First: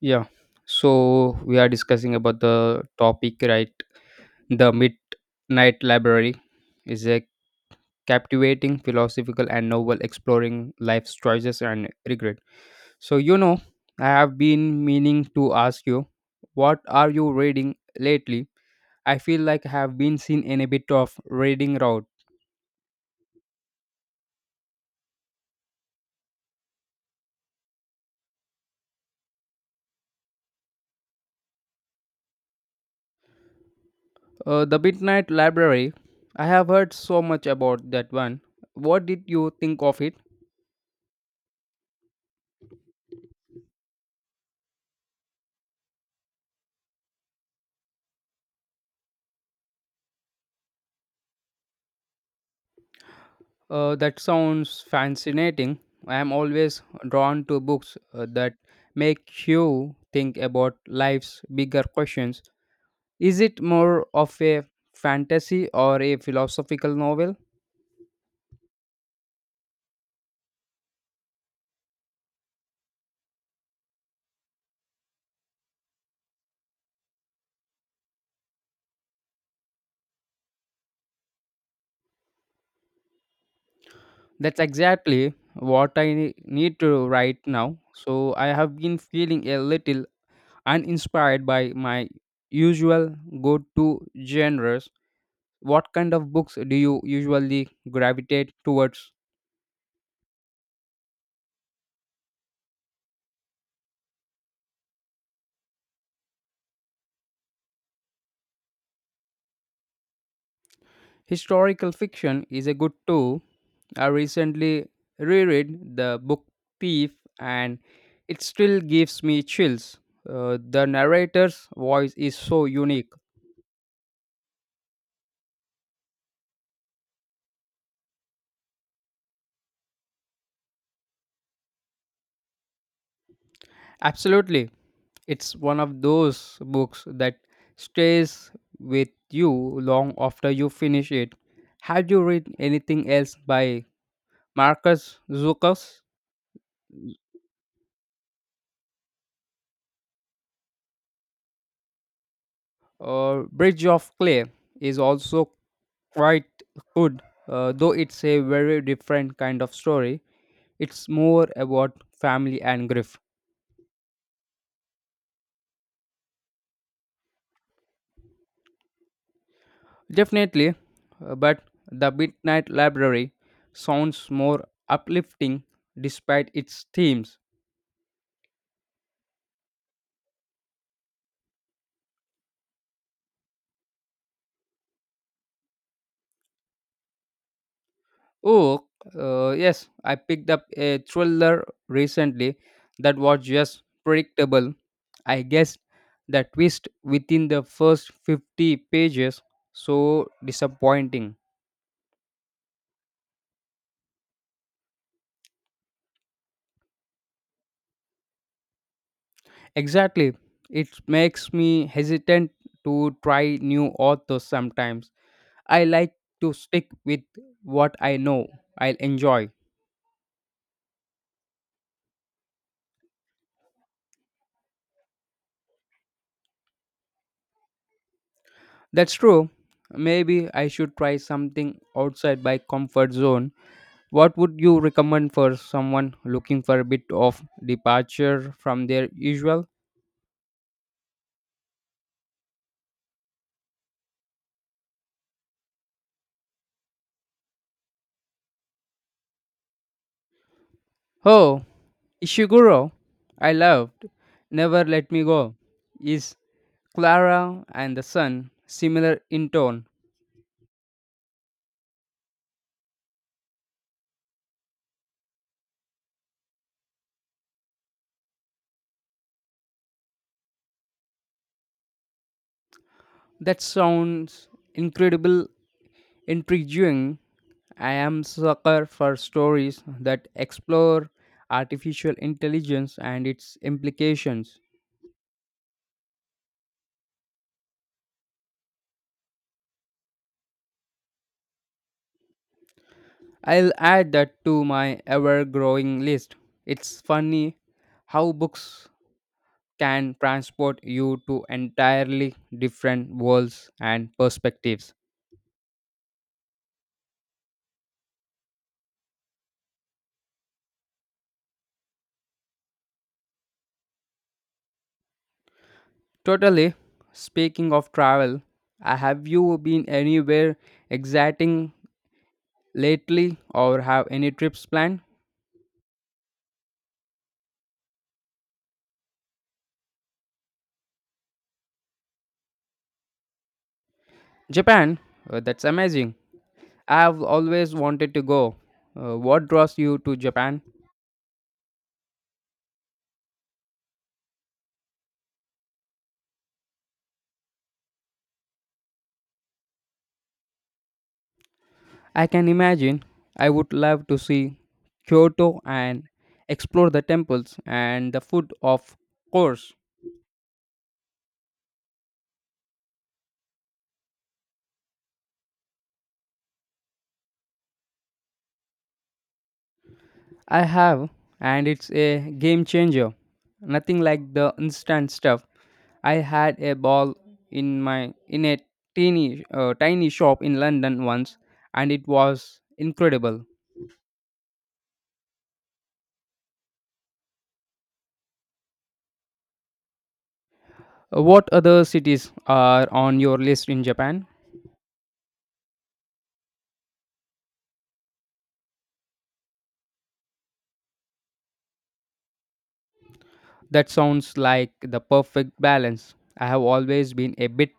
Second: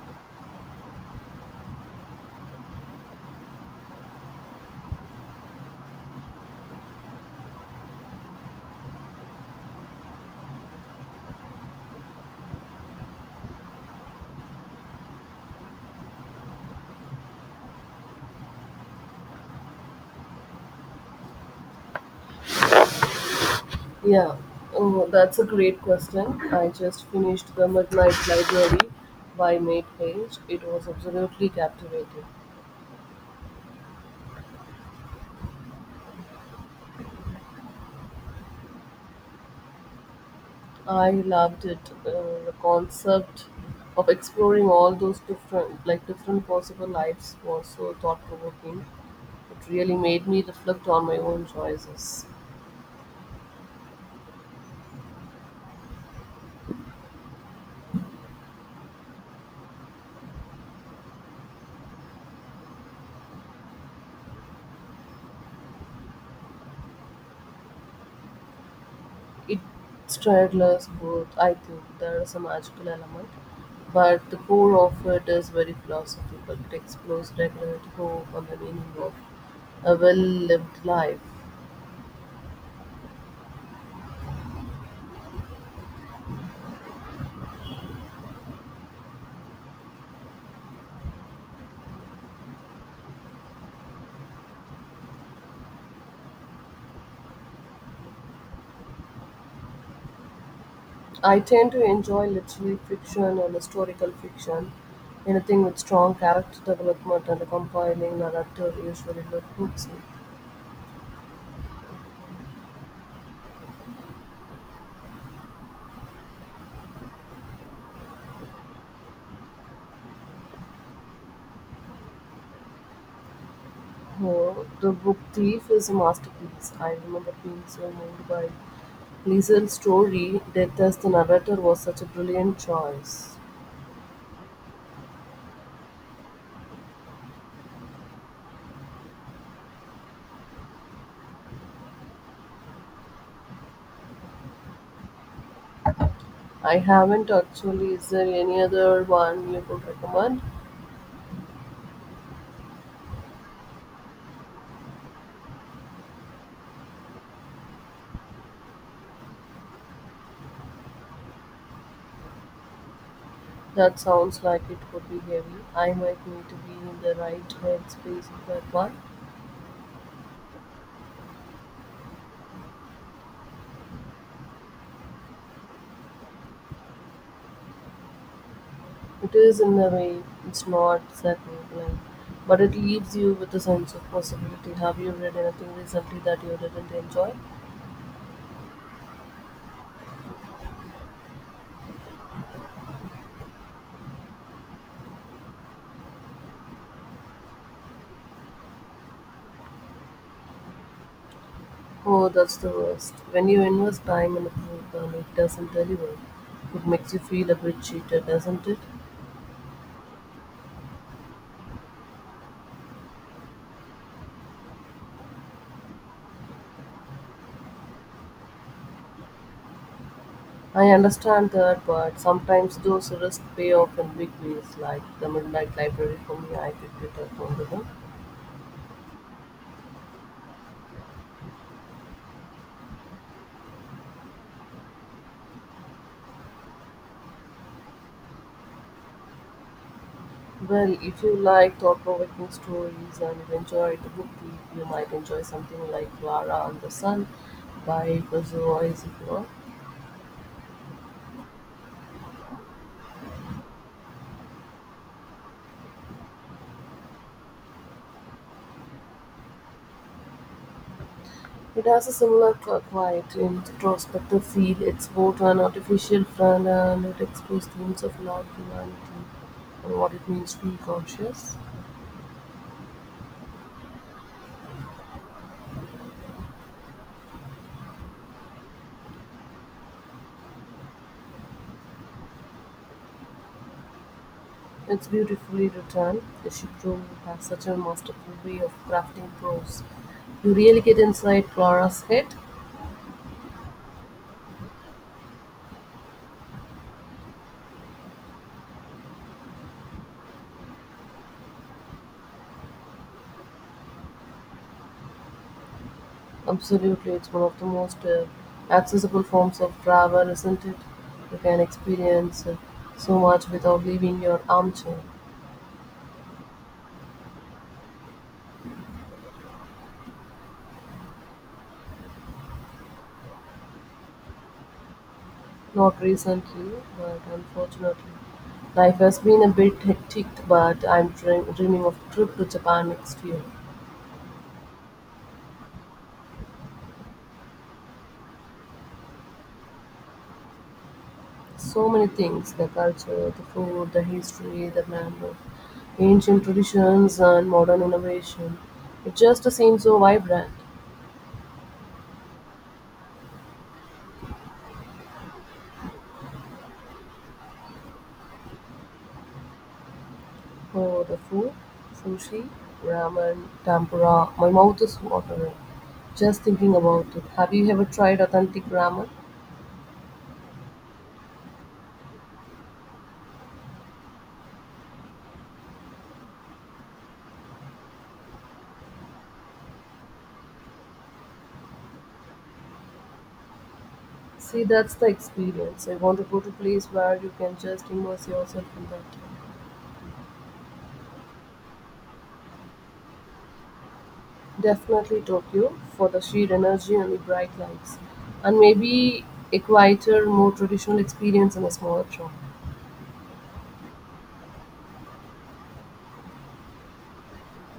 Yeah, so we are discussing about the topic, right? The Midnight Library is a captivating, philosophical, and novel exploring life's choices and regret. So, you know, I have been meaning to ask you, what are you reading lately? I feel like I have been seen in a bit of reading route. Yeah, oh, that's a great question. I just finished The Midnight Library by Nate Page. It was absolutely captivating. The Midnight Library, I have heard so much about that one. What did you think of it? I loved it. The concept of exploring all those different, different possible lives, was so thought provoking. It really made me reflect on my own choices. That sounds fascinating. I am always drawn to books that make you think about life's bigger questions. Is it more of a fantasy or a philosophical novel? It straddles both. I think there is a magical element, but the core of it is very philosophical. It explores regularity, hope, and the meaning of a well lived life. That's exactly what I need to write now. So I have been feeling a little and inspired by my usual go to genres, what kind of books do you usually gravitate towards? I tend to enjoy literary fiction and historical fiction. Anything with strong character development and a compelling narrative usually look hooks me. Historical fiction is a good too. I recently reread the book Thief and it still gives me chills. The narrator's voice is so unique. Oh, the Book Thief is a masterpiece. I remember being so moved by Liesl's story. "Death as the Narrator" was such a brilliant choice. Absolutely. It's one of those books that stays with you long after you finish it. Have you read anything else by Marcus Zucus, I haven't actually. Is there any other one you could recommend? Bridge of Clay is also quite good, though it's a very different kind of story. It's more about family and grief. That sounds like it could be heavy. I might need to be in the right headspace for that one. Definitely, but The Midnight Library sounds more uplifting despite its themes. It is in a way. It's not that moving, but it leaves you with a sense of possibility. Have you read anything recently that you didn't enjoy? Oh, yes, I picked up a thriller recently that was just predictable. I guess the twist within the first 50 pages so disappointing. Oh, that's the worst. When you invest time in a book and it doesn't deliver, it makes you feel a bit cheated, doesn't it? Exactly. It makes me hesitant to try new authors sometimes. I like to stick with what I know I'll enjoy. I understand that, but sometimes those risks pay off in big ways, like the Midnight Library for me, I picked it up on the book. That's true. Maybe I should try something outside my comfort zone. What would you recommend for someone looking for a bit of departure from their usual? Well, if you like thought provoking stories and you enjoyed the book thief, you might enjoy something like Clara and the Sun by Kazuo Ishikawa. Oh, Ishiguro, I loved. Never Let Me Go. Is Clara and the Sun similar in tone? It has a similar quiet, introspective feel. It's both an artificial friend and it explores themes of love, humanity, and what it means to be conscious. That sounds incredible, intriguing. I am sucker for stories that explore artificial intelligence and its implications. It's beautifully written. Ishiguro has such a masterful way of crafting prose. You really get inside Clara's head. I'll add that to my ever growing list. It's funny how books can transport you to entirely different worlds and perspectives. Absolutely, it's one of the most accessible forms of travel, isn't it? You can experience so much without leaving your armchair. Totally. Speaking of travel, have you been anywhere exciting lately or have any trips planned? Not recently, but unfortunately. Life has been a bit hectic, but I'm dreaming of a trip to Japan next year. Japan, that's amazing. I've always wanted to go. What draws you to Japan? So many things: the culture, the food, the history, the glamour, ancient traditions, and modern innovation. It just seems so vibrant. I can imagine. I would love to see Kyoto and explore the temples and the food, of course. Oh, the food, sushi, ramen, tempura. My mouth is watering just thinking about it. Have you ever tried authentic ramen? I have, and it's a game changer. Nothing like the instant stuff. I had a ball in my in a tiny tiny shop in London once, and it was incredible. See, that's the experience. I want to go to a place where you can just immerse yourself in that. What other cities are on your list in Japan? Definitely Tokyo, for the sheer energy and the bright lights. And maybe a quieter, more traditional experience in a smaller town. That sounds like the perfect balance. I have always been a bit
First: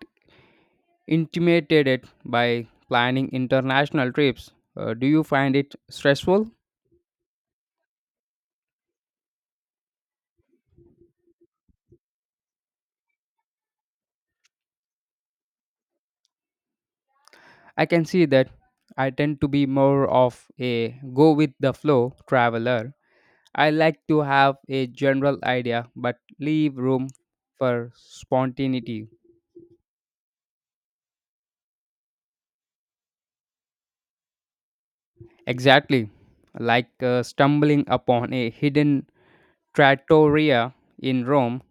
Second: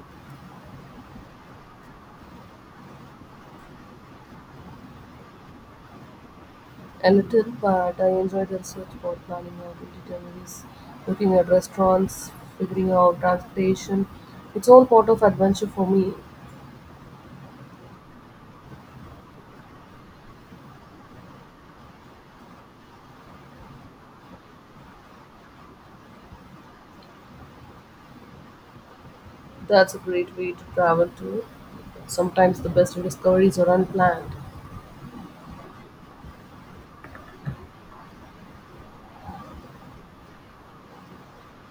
intimidated by planning international trips. Do you find it stressful? A little, but I enjoyed the research about planning out itineraries, looking at restaurants, figuring out transportation. It's all part of adventure for me. I can see that I tend to be more of a go with the flow traveler. I like to have a general idea but leave room for spontaneity. That's a great way to travel too. Sometimes the best discoveries are unplanned. Exactly, like stumbling upon a hidden trattoria in Rome.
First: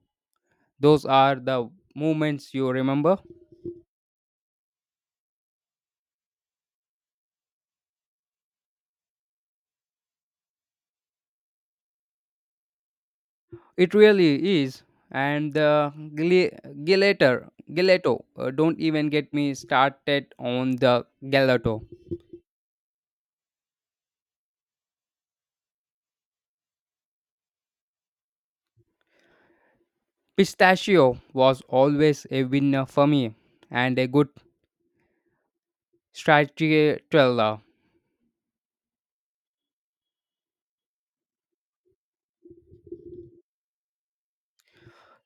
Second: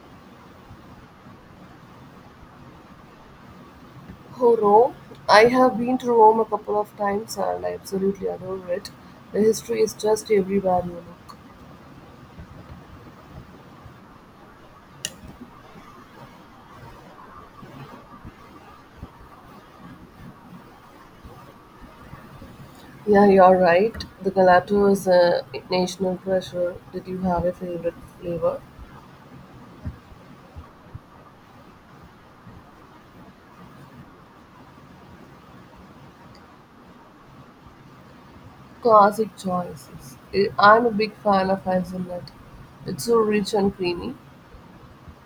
Those are the moments you remember. Oh, Rome. I have been to Rome a couple of times and I absolutely adore it. The history is just everywhere you look. It really is. And the gelator, gelato, don't even get me started on the gelato. Yeah, you're right. The gelato is a national treasure. Did you have a favorite flavor? Pistachio was always a winner for me and a good stracciatella. Classic choices. I'm a big fan of hazelnut. It's so rich and creamy.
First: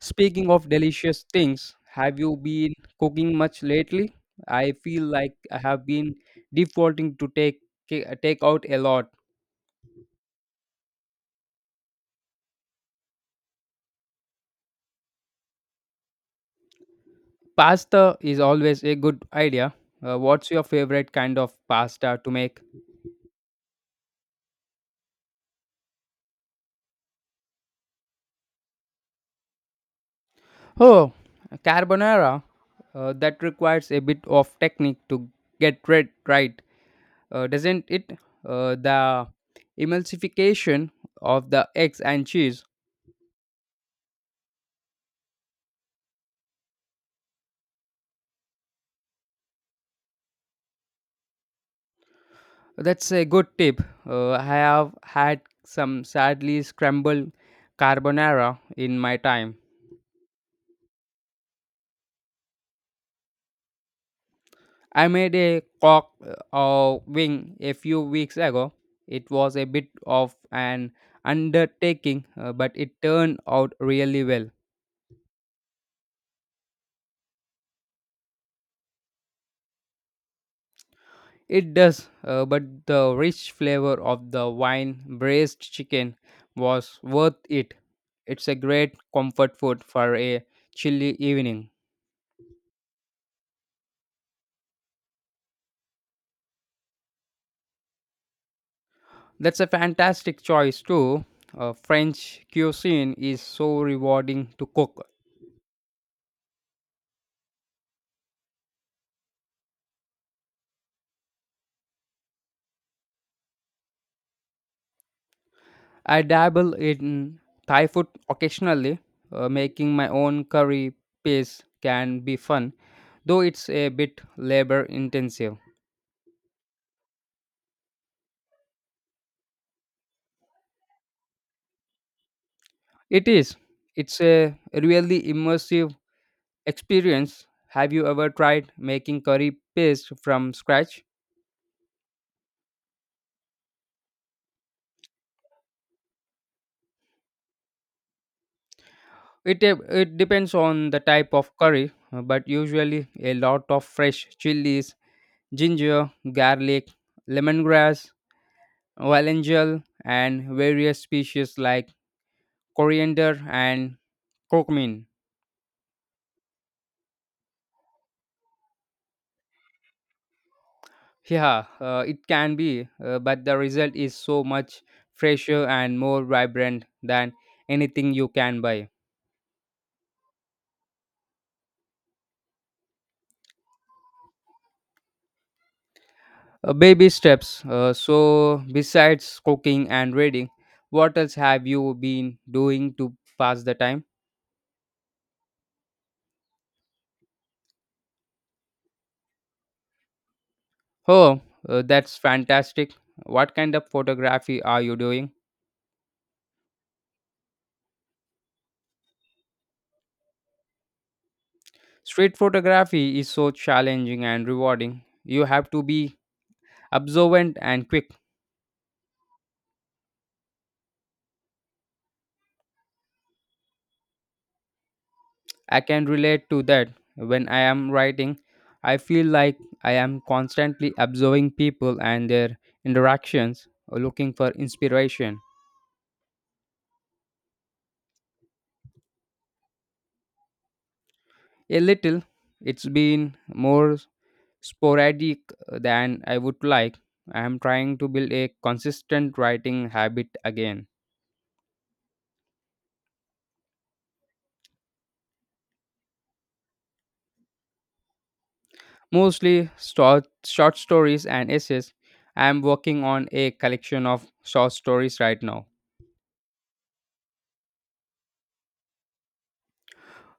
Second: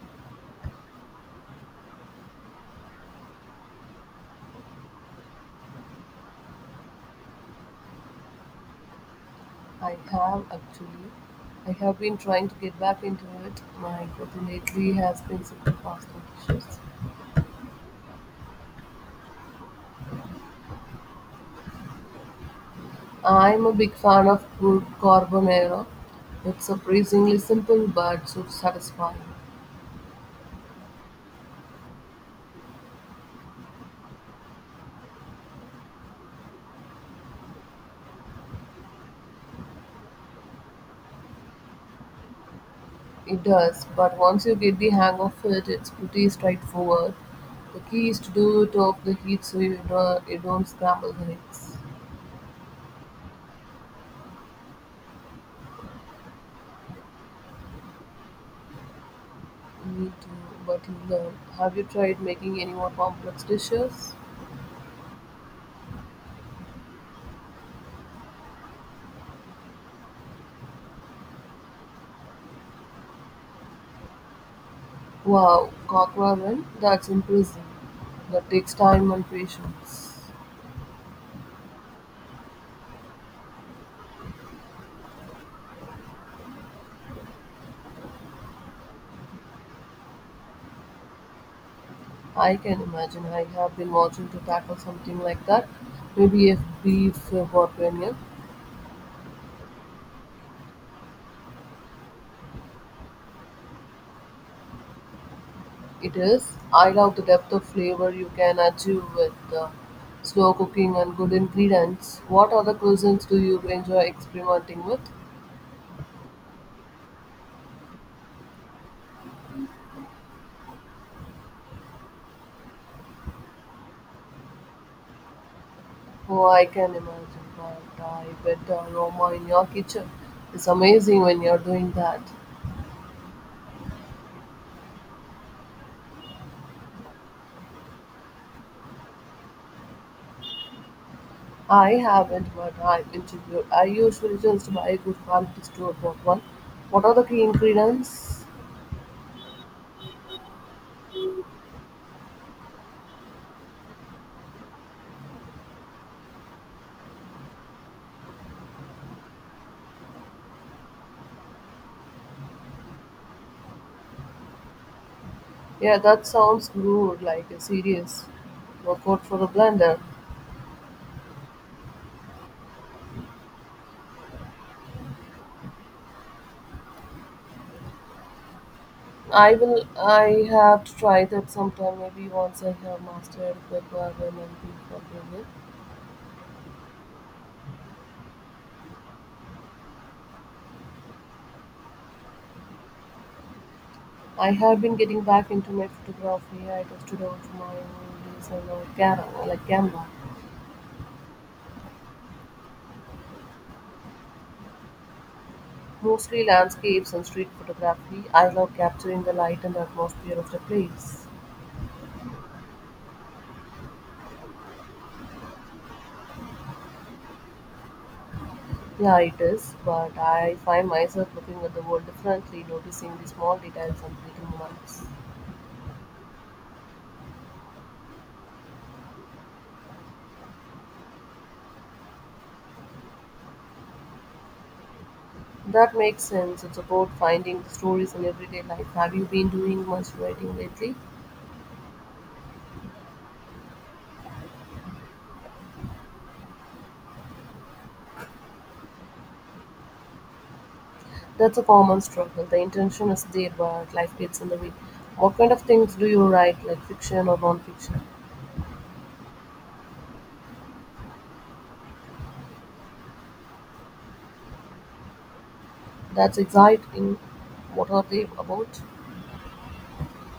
Speaking of delicious things, have you been cooking much lately? I feel like I have been defaulting to take take out a lot. I have actually. I have been trying to get back into it. My cooking lately has been super pasta dishes. Pasta is always a good idea. What's your favorite kind of pasta to make? I'm a big fan of good carbonara. It's surprisingly simple but so satisfying. Oh, carbonara. That requires a bit of technique to get red right, doesn't it? The emulsification of the eggs and cheese. It does, but once you get the hang of it, it's pretty straightforward. The key is to do it off the heat so you don't scramble the eggs. That's a good tip. I have had some sadly scrambled carbonara in my time. You need to, but you learn. Have you tried making any more complex dishes? I made a cock or wing a few weeks ago. It was a bit of an undertaking, but it turned out really well. Wow, cockroach, that's impressive. That takes time and patience. It does, but the rich flavor of the wine braised chicken was worth it. It's a great comfort food for a chilly evening. I can imagine. I have been watching to tackle something like that. Maybe a beef bourguignon. That's a fantastic choice, too. French cuisine is so rewarding to cook. It is. I love the depth of flavor you can achieve with uh, slow cooking and good ingredients. What other cuisines do you enjoy experimenting with? I dabble in Thai food occasionally. Making my own curry paste can be fun, though it's a bit labor intensive. Oh, I can imagine that. I bet the aroma in your kitchen is amazing when you're doing that. It is. It's a really immersive experience have you ever tried making curry paste from scratch I haven't, but I interviewed. I usually just buy a good quality store bought one. What are the key ingredients? It depends on the type of curry but usually a lot of fresh chilies ginger garlic lemongrass valangel and various species like coriander and curcumin Yeah, that sounds good, like a serious workout for the blender. yeah it can be but the result is so much fresher and more vibrant than anything you can buy I will. I have to try that sometime. Maybe once I have mastered Guacamole and beef Bulgarian. Baby steps. So, besides cooking and reading, what else have you been doing to pass the time? I have been getting back into my photography. I dusted off my old days and now Canva, like Canva, Oh, that's fantastic. What kind of photography are you doing? mostly landscapes and street photography. I love capturing the light and the atmosphere of the place. Street photography is so challenging and rewarding. You have to be observant and quick. Yeah, it is, but I find myself looking at the world differently, noticing the small details and little moments. I can relate to that. When I am writing, I feel like I am constantly observing people and their interactions, looking for inspiration. That makes sense. It's about finding the stories in everyday life. Have you been doing much writing lately? A little. It's been more sporadic than I would like. I am trying to build a consistent writing habit again. That's a common struggle. The intention is there, but life gets in the way. What kind of things do you write, like fiction or non-fiction? Mostly short stories and essays. I am working on a collection of short stories right now. That's exciting. What are they about?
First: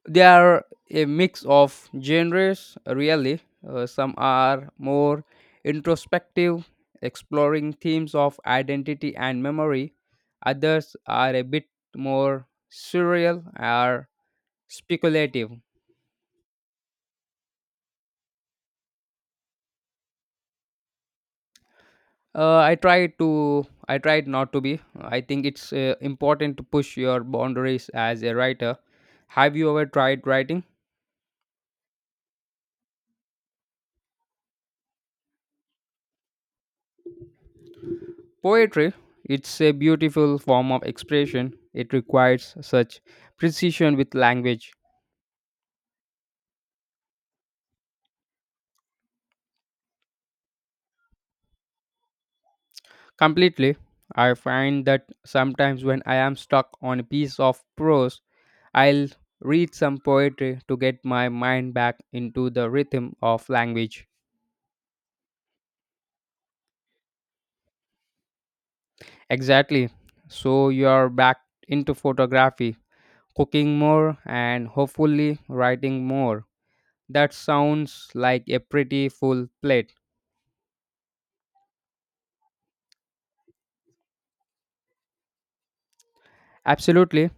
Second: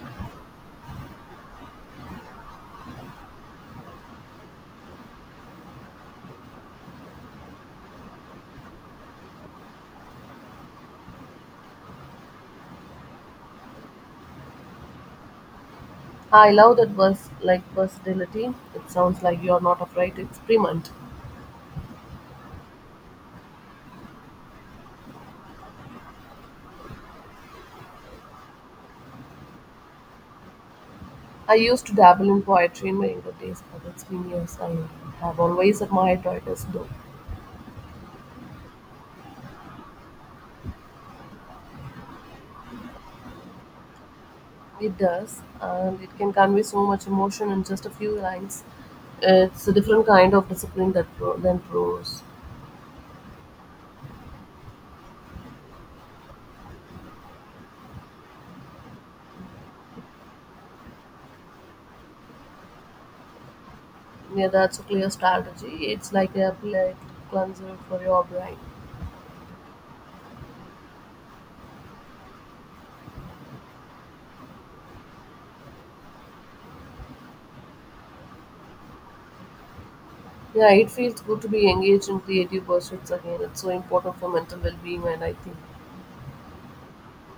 They are a mix of genres, really. Some are more introspective, exploring themes of identity and memory. Others are a bit more surreal or speculative. I love that verse, like versatility. It sounds like you're not afraid to experiment. I try to. I tried not to be. I think it's important to push your boundaries as a writer. Have you ever tried writing? I used to dabble in poetry in my younger days, but it's been years. I have always admired writers, though. Poetry, it's a beautiful form of expression. It requires such precision with language. It does, and it can convey so much emotion in just a few lines. It's a different kind of discipline that than prose. Completely, I find that sometimes when I am stuck on a piece of prose, I'll read some poetry to get my mind back into the rhythm of language. Yeah, that's a clear strategy. It's like a palate cleanser for your brain. Exactly. So you're back into photography, cooking more, and hopefully writing more. That sounds like a pretty full plate. Yeah, it feels good to be engaged in creative pursuits again. It's so important for mental well-being, and I think Absolutely.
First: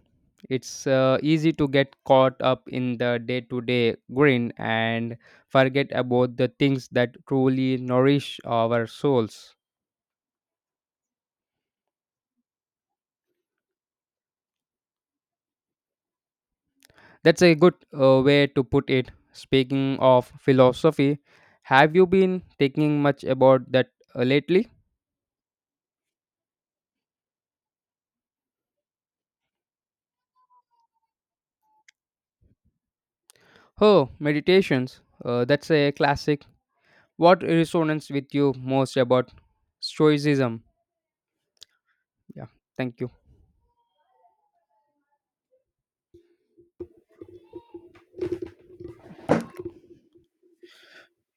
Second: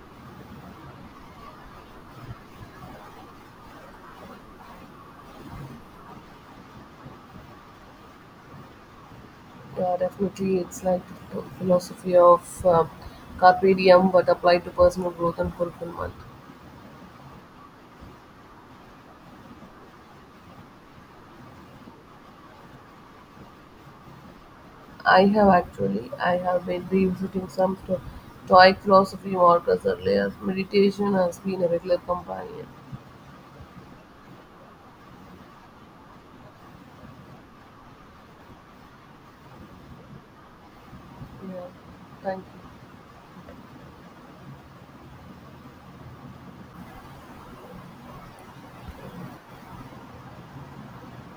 It's easy to get caught up in the day to day grind and forget about the things that truly nourish our souls. yeah, definitely it's like the philosophy of carpe diem, but applied to personal growth and fulfillment. That's a good way to put it. Speaking of philosophy, have you been thinking much about that lately? I have actually, I have been revisiting some Stoic philosophy markers earlier. Meditation has been a regular companion. Oh, meditations. That's a classic. What resonates with you most about Stoicism? Yeah, thank Yeah, you. thank you.